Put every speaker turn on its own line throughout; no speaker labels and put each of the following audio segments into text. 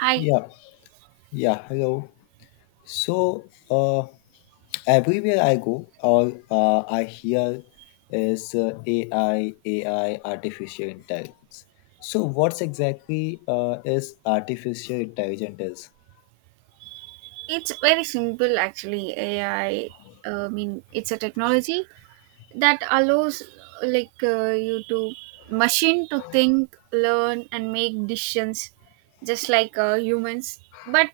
Hi.
Yeah, yeah, hello. So, uh, everywhere I go, or I hear is AI, artificial intelligence. So, what's exactly is artificial intelligence is?
It's very simple actually. AI, I mean, it's a technology that allows, like you to machine to think, learn, and make decisions just like humans, but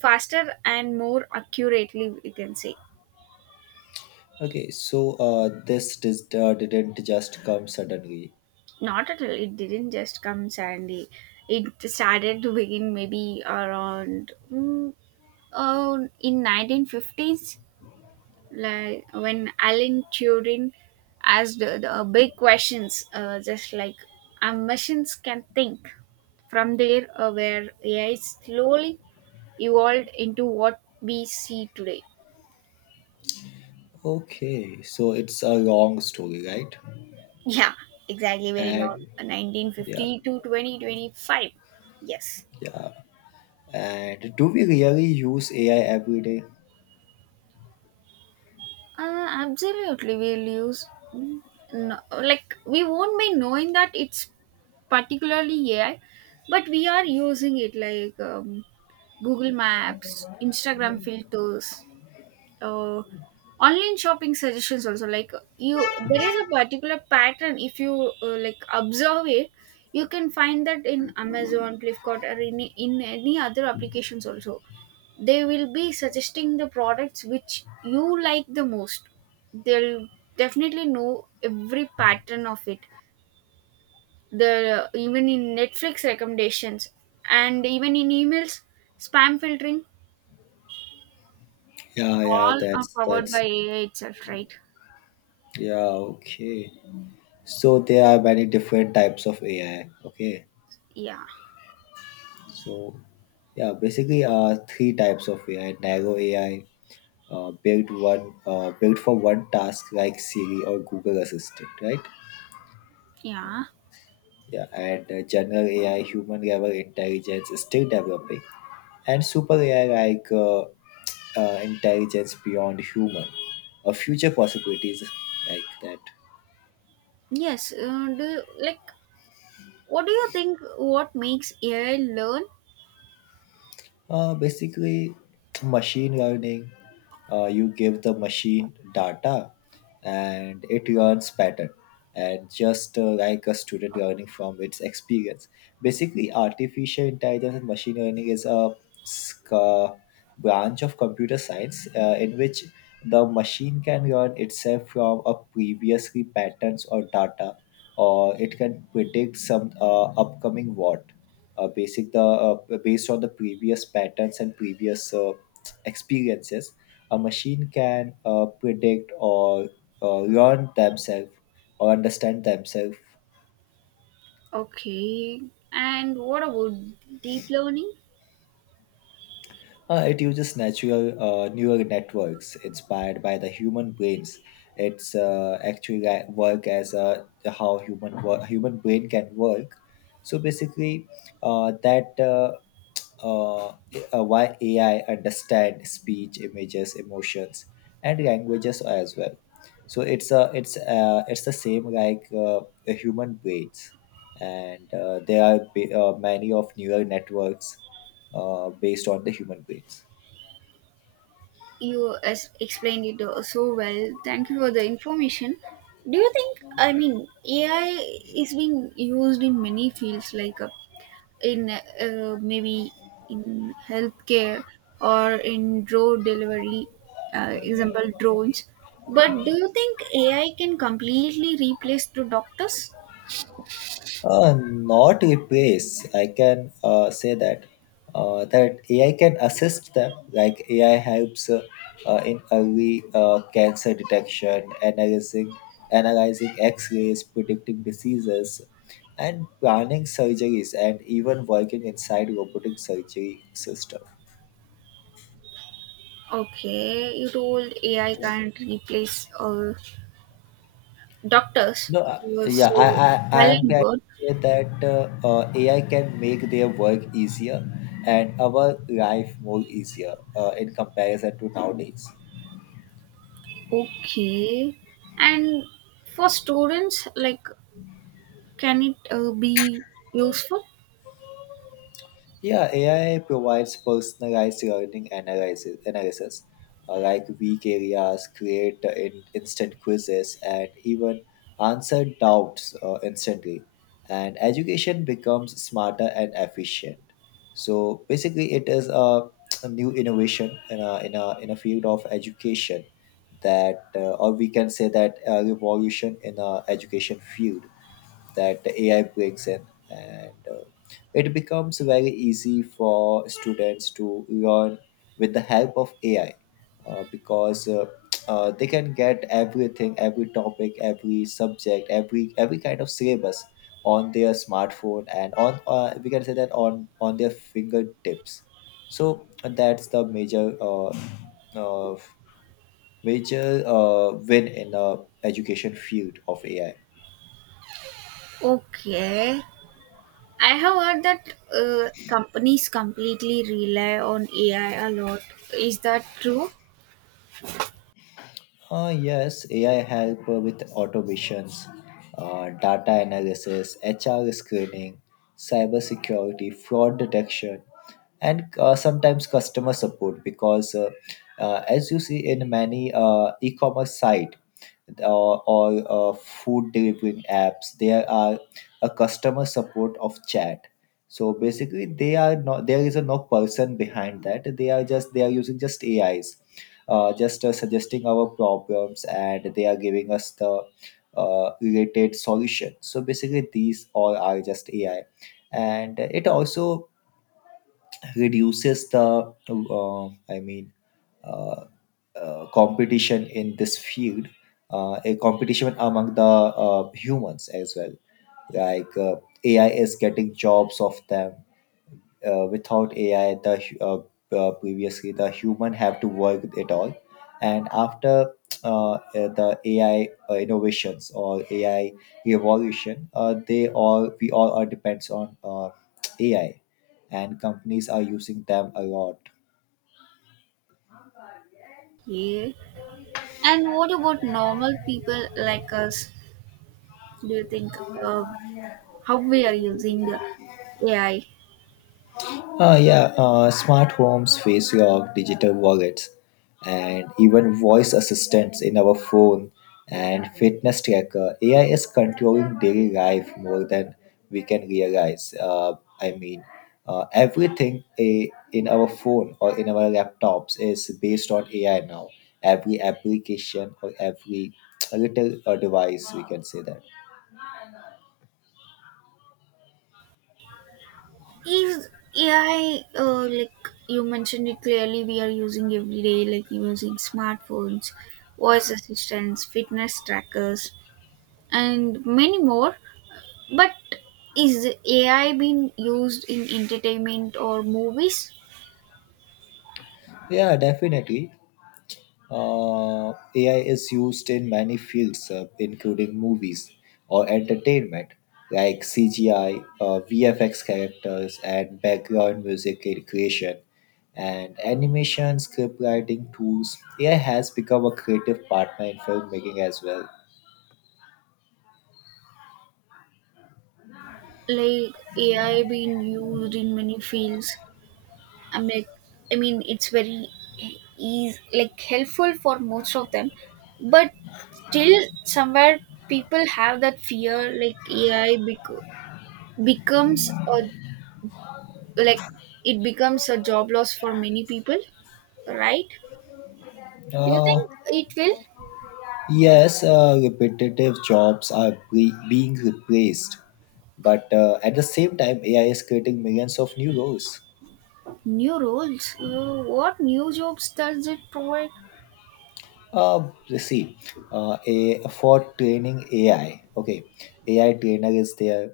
faster and more accurately, we can say.
Okay, so this didn't just come suddenly.
Not at all. It didn't just come suddenly. It started to begin maybe around in 1950s, like when Alan Turing asked the big questions, just like our machines can think. From there, where AI slowly evolved into what we see today.
Okay, so it's a long story, right?
Yeah, exactly. Very long,
And
nineteen
yeah,
fifty to 2025. Yes.
yeah. And do we really use AI every day?
Absolutely, we'll use. Mm, no, like we won't be knowing that it's particularly AI, but we are using it. Like Google Maps, Instagram filters, uh, online shopping suggestions. Also, like you, there is a particular pattern. If you like observe it, you can find that in Amazon, Flipkart, or in any other applications. Also, they will be suggesting the products which you like the most. They'll definitely know every pattern of it. The Even in Netflix recommendations and even in emails, spam filtering,
Yeah, yeah,
all are
that's
powered by
that's
AI itself, right?
Yeah, okay. So there are many different types of AI. Okay.
Yeah,
So yeah, basically three types of AI, narrow AI, built for one task like Siri or Google Assistant, right?
yeah,
Yeah, and general AI, human level intelligence is still developing, and super AI like intelligence beyond human, or future possibilities like that.
yes. Like, what do you think? What makes AI learn?
Basically, machine learning, you give the machine data and it learns pattern. And just like a student learning from its experience. Basically, artificial intelligence and machine learning is a s- uh, branch of computer science in which the machine can learn itself from a previously patterns or data, or it can predict some upcoming what, basic the based on the previous patterns and previous experiences. A machine can predict or learn themselves or understand themselves.
Okay, and what about deep learning?
It uses natural neural networks inspired by the human brains. It's actually like work as a, how human brain can work. So basically, that uh, why AI understand speech, images, emotions, and languages as well. So it's the same like a human brains, and there are many of neural networks based on the human brains.
You as explained it so well. Thank you for the information. Do you think? I mean, AI is being used in many fields like in, maybe in healthcare or in drone delivery, example drones. But do you think AI can completely replace the doctors?
Not replace. I can say that that AI can assist them. Like AI helps in early cancer detection, analyzing X-rays, predicting diseases, and planning surgeries, and even working inside robotic surgery system.
Okay, you told AI can't replace doctors.
No, yeah, I,
So
I, I
well
am
and
trying to
good.
say that AI can make their work easier and our life more easier in comparison to nowadays.
Okay, and for students, like, can it be useful?
Yeah, AI provides personalized learning analysis, like weak areas, create instant quizzes, and even answer doubts instantly. And education becomes smarter and efficient. So basically, a new innovation in a field of education that, or we can say that a revolution in a education field that the AI brings in. And it becomes very easy for students to learn with the help of AI because they can get everything, every topic, every subject, every kind of syllabus on their smartphone and on we can say that on their fingertips. So that's the major uh, major win in the education field of AI.
Okay, I have heard that companies completely rely on AI a lot. Is that true?
Yes, AI help with automations, data analysis, HR screening, cybersecurity, fraud detection, and sometimes customer support. Because as you see in many e-commerce site or food delivering apps, there are a customer support of chat. So basically, they are not, there is a no person behind that. They are just, they are using just AIs just suggesting our problems, and they are giving us the related solution. So basically, these all are just AI, and it also reduces the uh, competition in this field, a competition among the humans as well. Like AI is getting jobs of them without AI, previously the human have to work with it all, and after uh, uh, the AI uh, innovations or AI revolution, they all we all are depends on AI, and companies are using them a lot.
Yeah. And what about normal people like us? Do you think, uh, how we are using the AI?
Yeah, smart homes, face lock, digital wallets, and even voice assistants in our phone and fitness tracker. AI is controlling daily life more than we can realize. I mean, everything in our phone or in our laptops is based on AI now. Every application or every little device, we can say that.
Is AI like you mentioned it clearly? We are using every day, like using smartphones, voice assistants, fitness trackers, and many more. But is AI being used in entertainment or movies?
Yeah, definitely. AI is used in many fields, including movies or entertainment, like CGI, VFX characters, and background music creation, and animation, script writing tools. AI has become a creative partner in filmmaking as well.
Like AI being used in many fields. I mean, I mean, it's very easy, like helpful for most of them, but still somewhere people have that fear, like AI becomes a, like, it becomes a job loss for many people, right? Do you
Uh,
think it will?
yes, repetitive jobs are being replaced, but at the same time, AI is creating millions of new roles.
New roles? What new jobs does it provide?
Uh, See, a for training AI. Okay, AI trainer is there,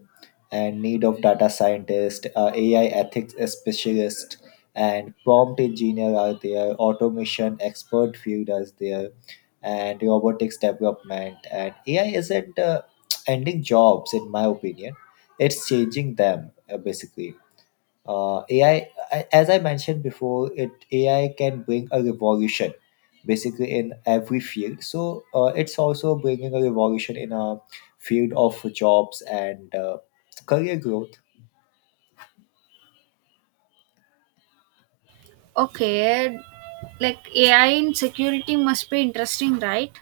and need of data scientist, AI ethics specialist, and prompt engineer are there. Automation expert field is there, and robotics development. And AI isn't ending jobs, in my opinion. It's changing them basically AI, as I mentioned before, it AI can bring a revolution basically in every field. So it's also bringing a revolution in a field of jobs and career growth.
Okay, like AI in security must be interesting, right?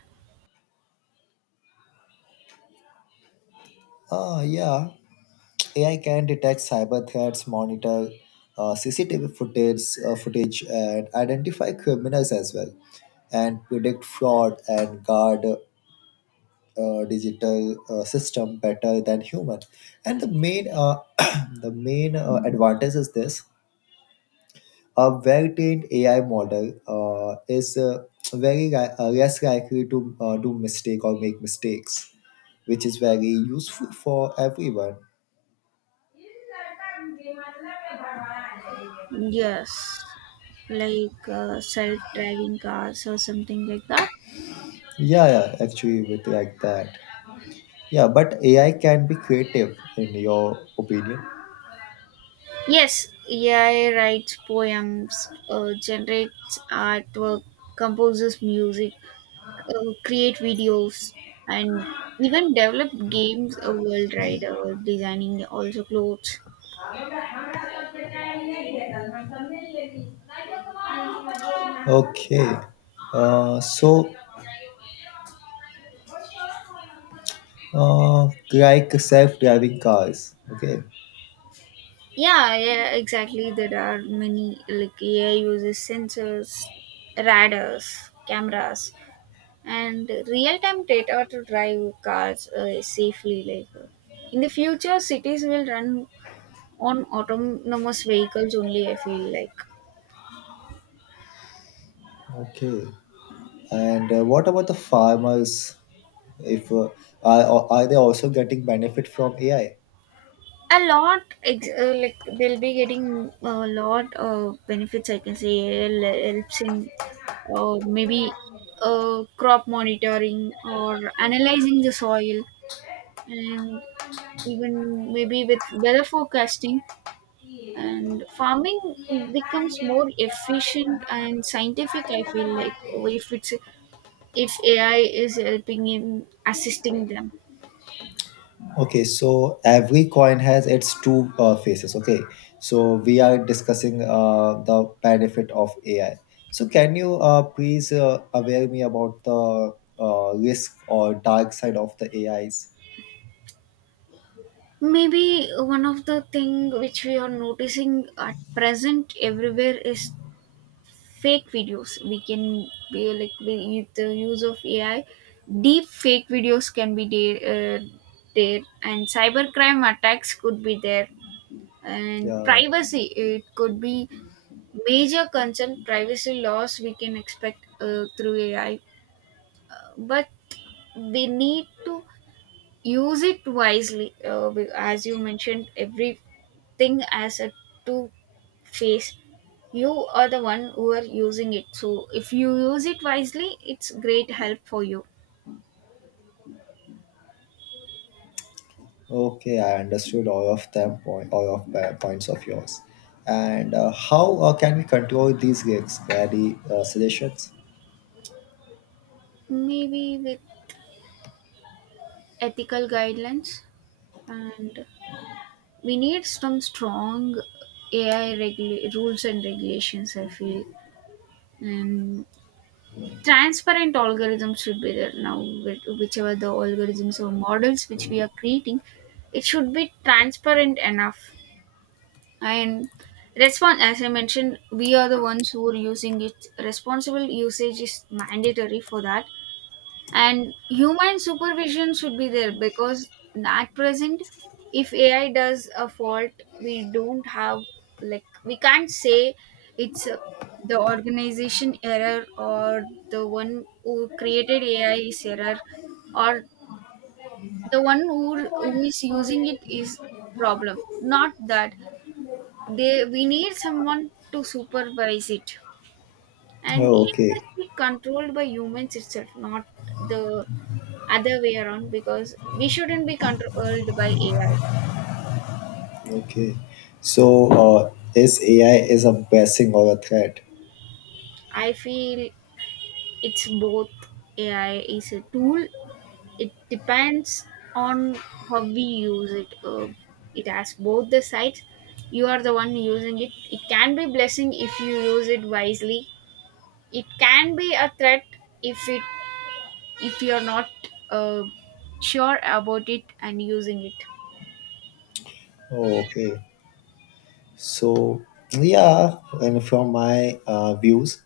Ah, yeah. AI can detect cyber threats, monitor CCTV footage, and identify criminals as well, and predict fraud and guard digital system better than human. And the main the main advantage is this: a well-trained AI model is less likely to do mistake or make mistakes, which is very useful for everyone.
Yes, like self driving cars or something like that.
Yeah, yeah, actually with like that. Yeah, but AI can be creative in your opinion?
Yes, AI writes poems, generates artwork, composes music, create videos, and even develop games. A world rider, designing also clothes.
Okay, uh, so like self-driving cars. Okay.
Yeah, yeah, exactly. There are many, like AI uses sensors, radars, cameras, and real-time data to drive cars safely. Like in the future, cities will run on autonomous vehicles only. I feel like
Okay. And what about the farmers? If are they also getting benefit from AI?
a lot like they'll be getting a lot of benefits. I can say AI helps in, maybe crop monitoring, or analyzing the soil, and even maybe with weather forecasting. And farming becomes more efficient and scientific, I feel like, if it's, if AI is helping in assisting them.
Okay, so every coin has its two faces. Okay, so we are discussing the benefit of AI. So can you please aware me about the risk or dark side of the AIs?
Maybe one of the thing which we are noticing at present everywhere is fake videos. We can be like, we, with the use of AI deep fake videos can be there, uh, there, and cybercrime attacks could be there, and
Yeah.
privacy, it could be major concern. Privacy laws we can expect through AI. But we need to use it wisely, as you mentioned, everything as a two face. You are the one who are using it, so if you use it wisely, it's great help for you.
Okay, I understood all of them point, all of points of yours. And how can we control these gigs? Any suggestions?
Maybe with ethical guidelines, and we need some strong AI rules and regulations, I feel. And transparent algorithms should be there now. Whichever the algorithms or models which we are creating, it should be transparent enough, and respond. As I mentioned, we are the ones who are using it. Responsible usage is mandatory for that, and human supervision should be there because at present, if AI does a fault, we don't have, like, we can't say it's, the organization error, or the one who created AI is error, or the one who is using it is problem, not that they we need someone to supervise it, and
Oh,
it
okay,
must be controlled by humans itself, not the other way around because we shouldn't be controlled by AI.
okay. So is AI is a blessing or a threat?
I feel it's both. AI is a tool. It depends on how we use it. It has both the sides. You are the one using it. It can be blessing if you use it wisely. It can be a threat, if it if you're not uh, sure about it and using it.
Oh, okay. So yeah, and from my views,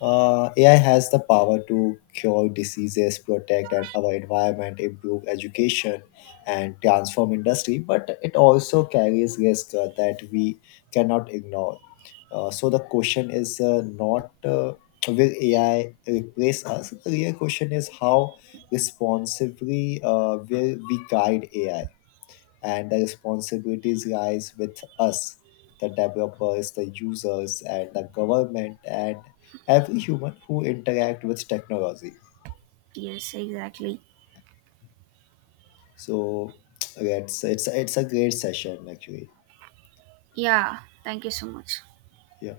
AI has the power to cure diseases, protect and our environment, improve education, and transform industry. But it also carries risk that we cannot ignore. So the question is not will AI replace us. The real question is how responsibly will we guide AI, and the responsibilities lies with us, the developers, the users, and the government, and every human who interact with technology.
Yes, exactly.
So yeah, it's a great session, actually.
Yeah, thank you so much.
Yeah.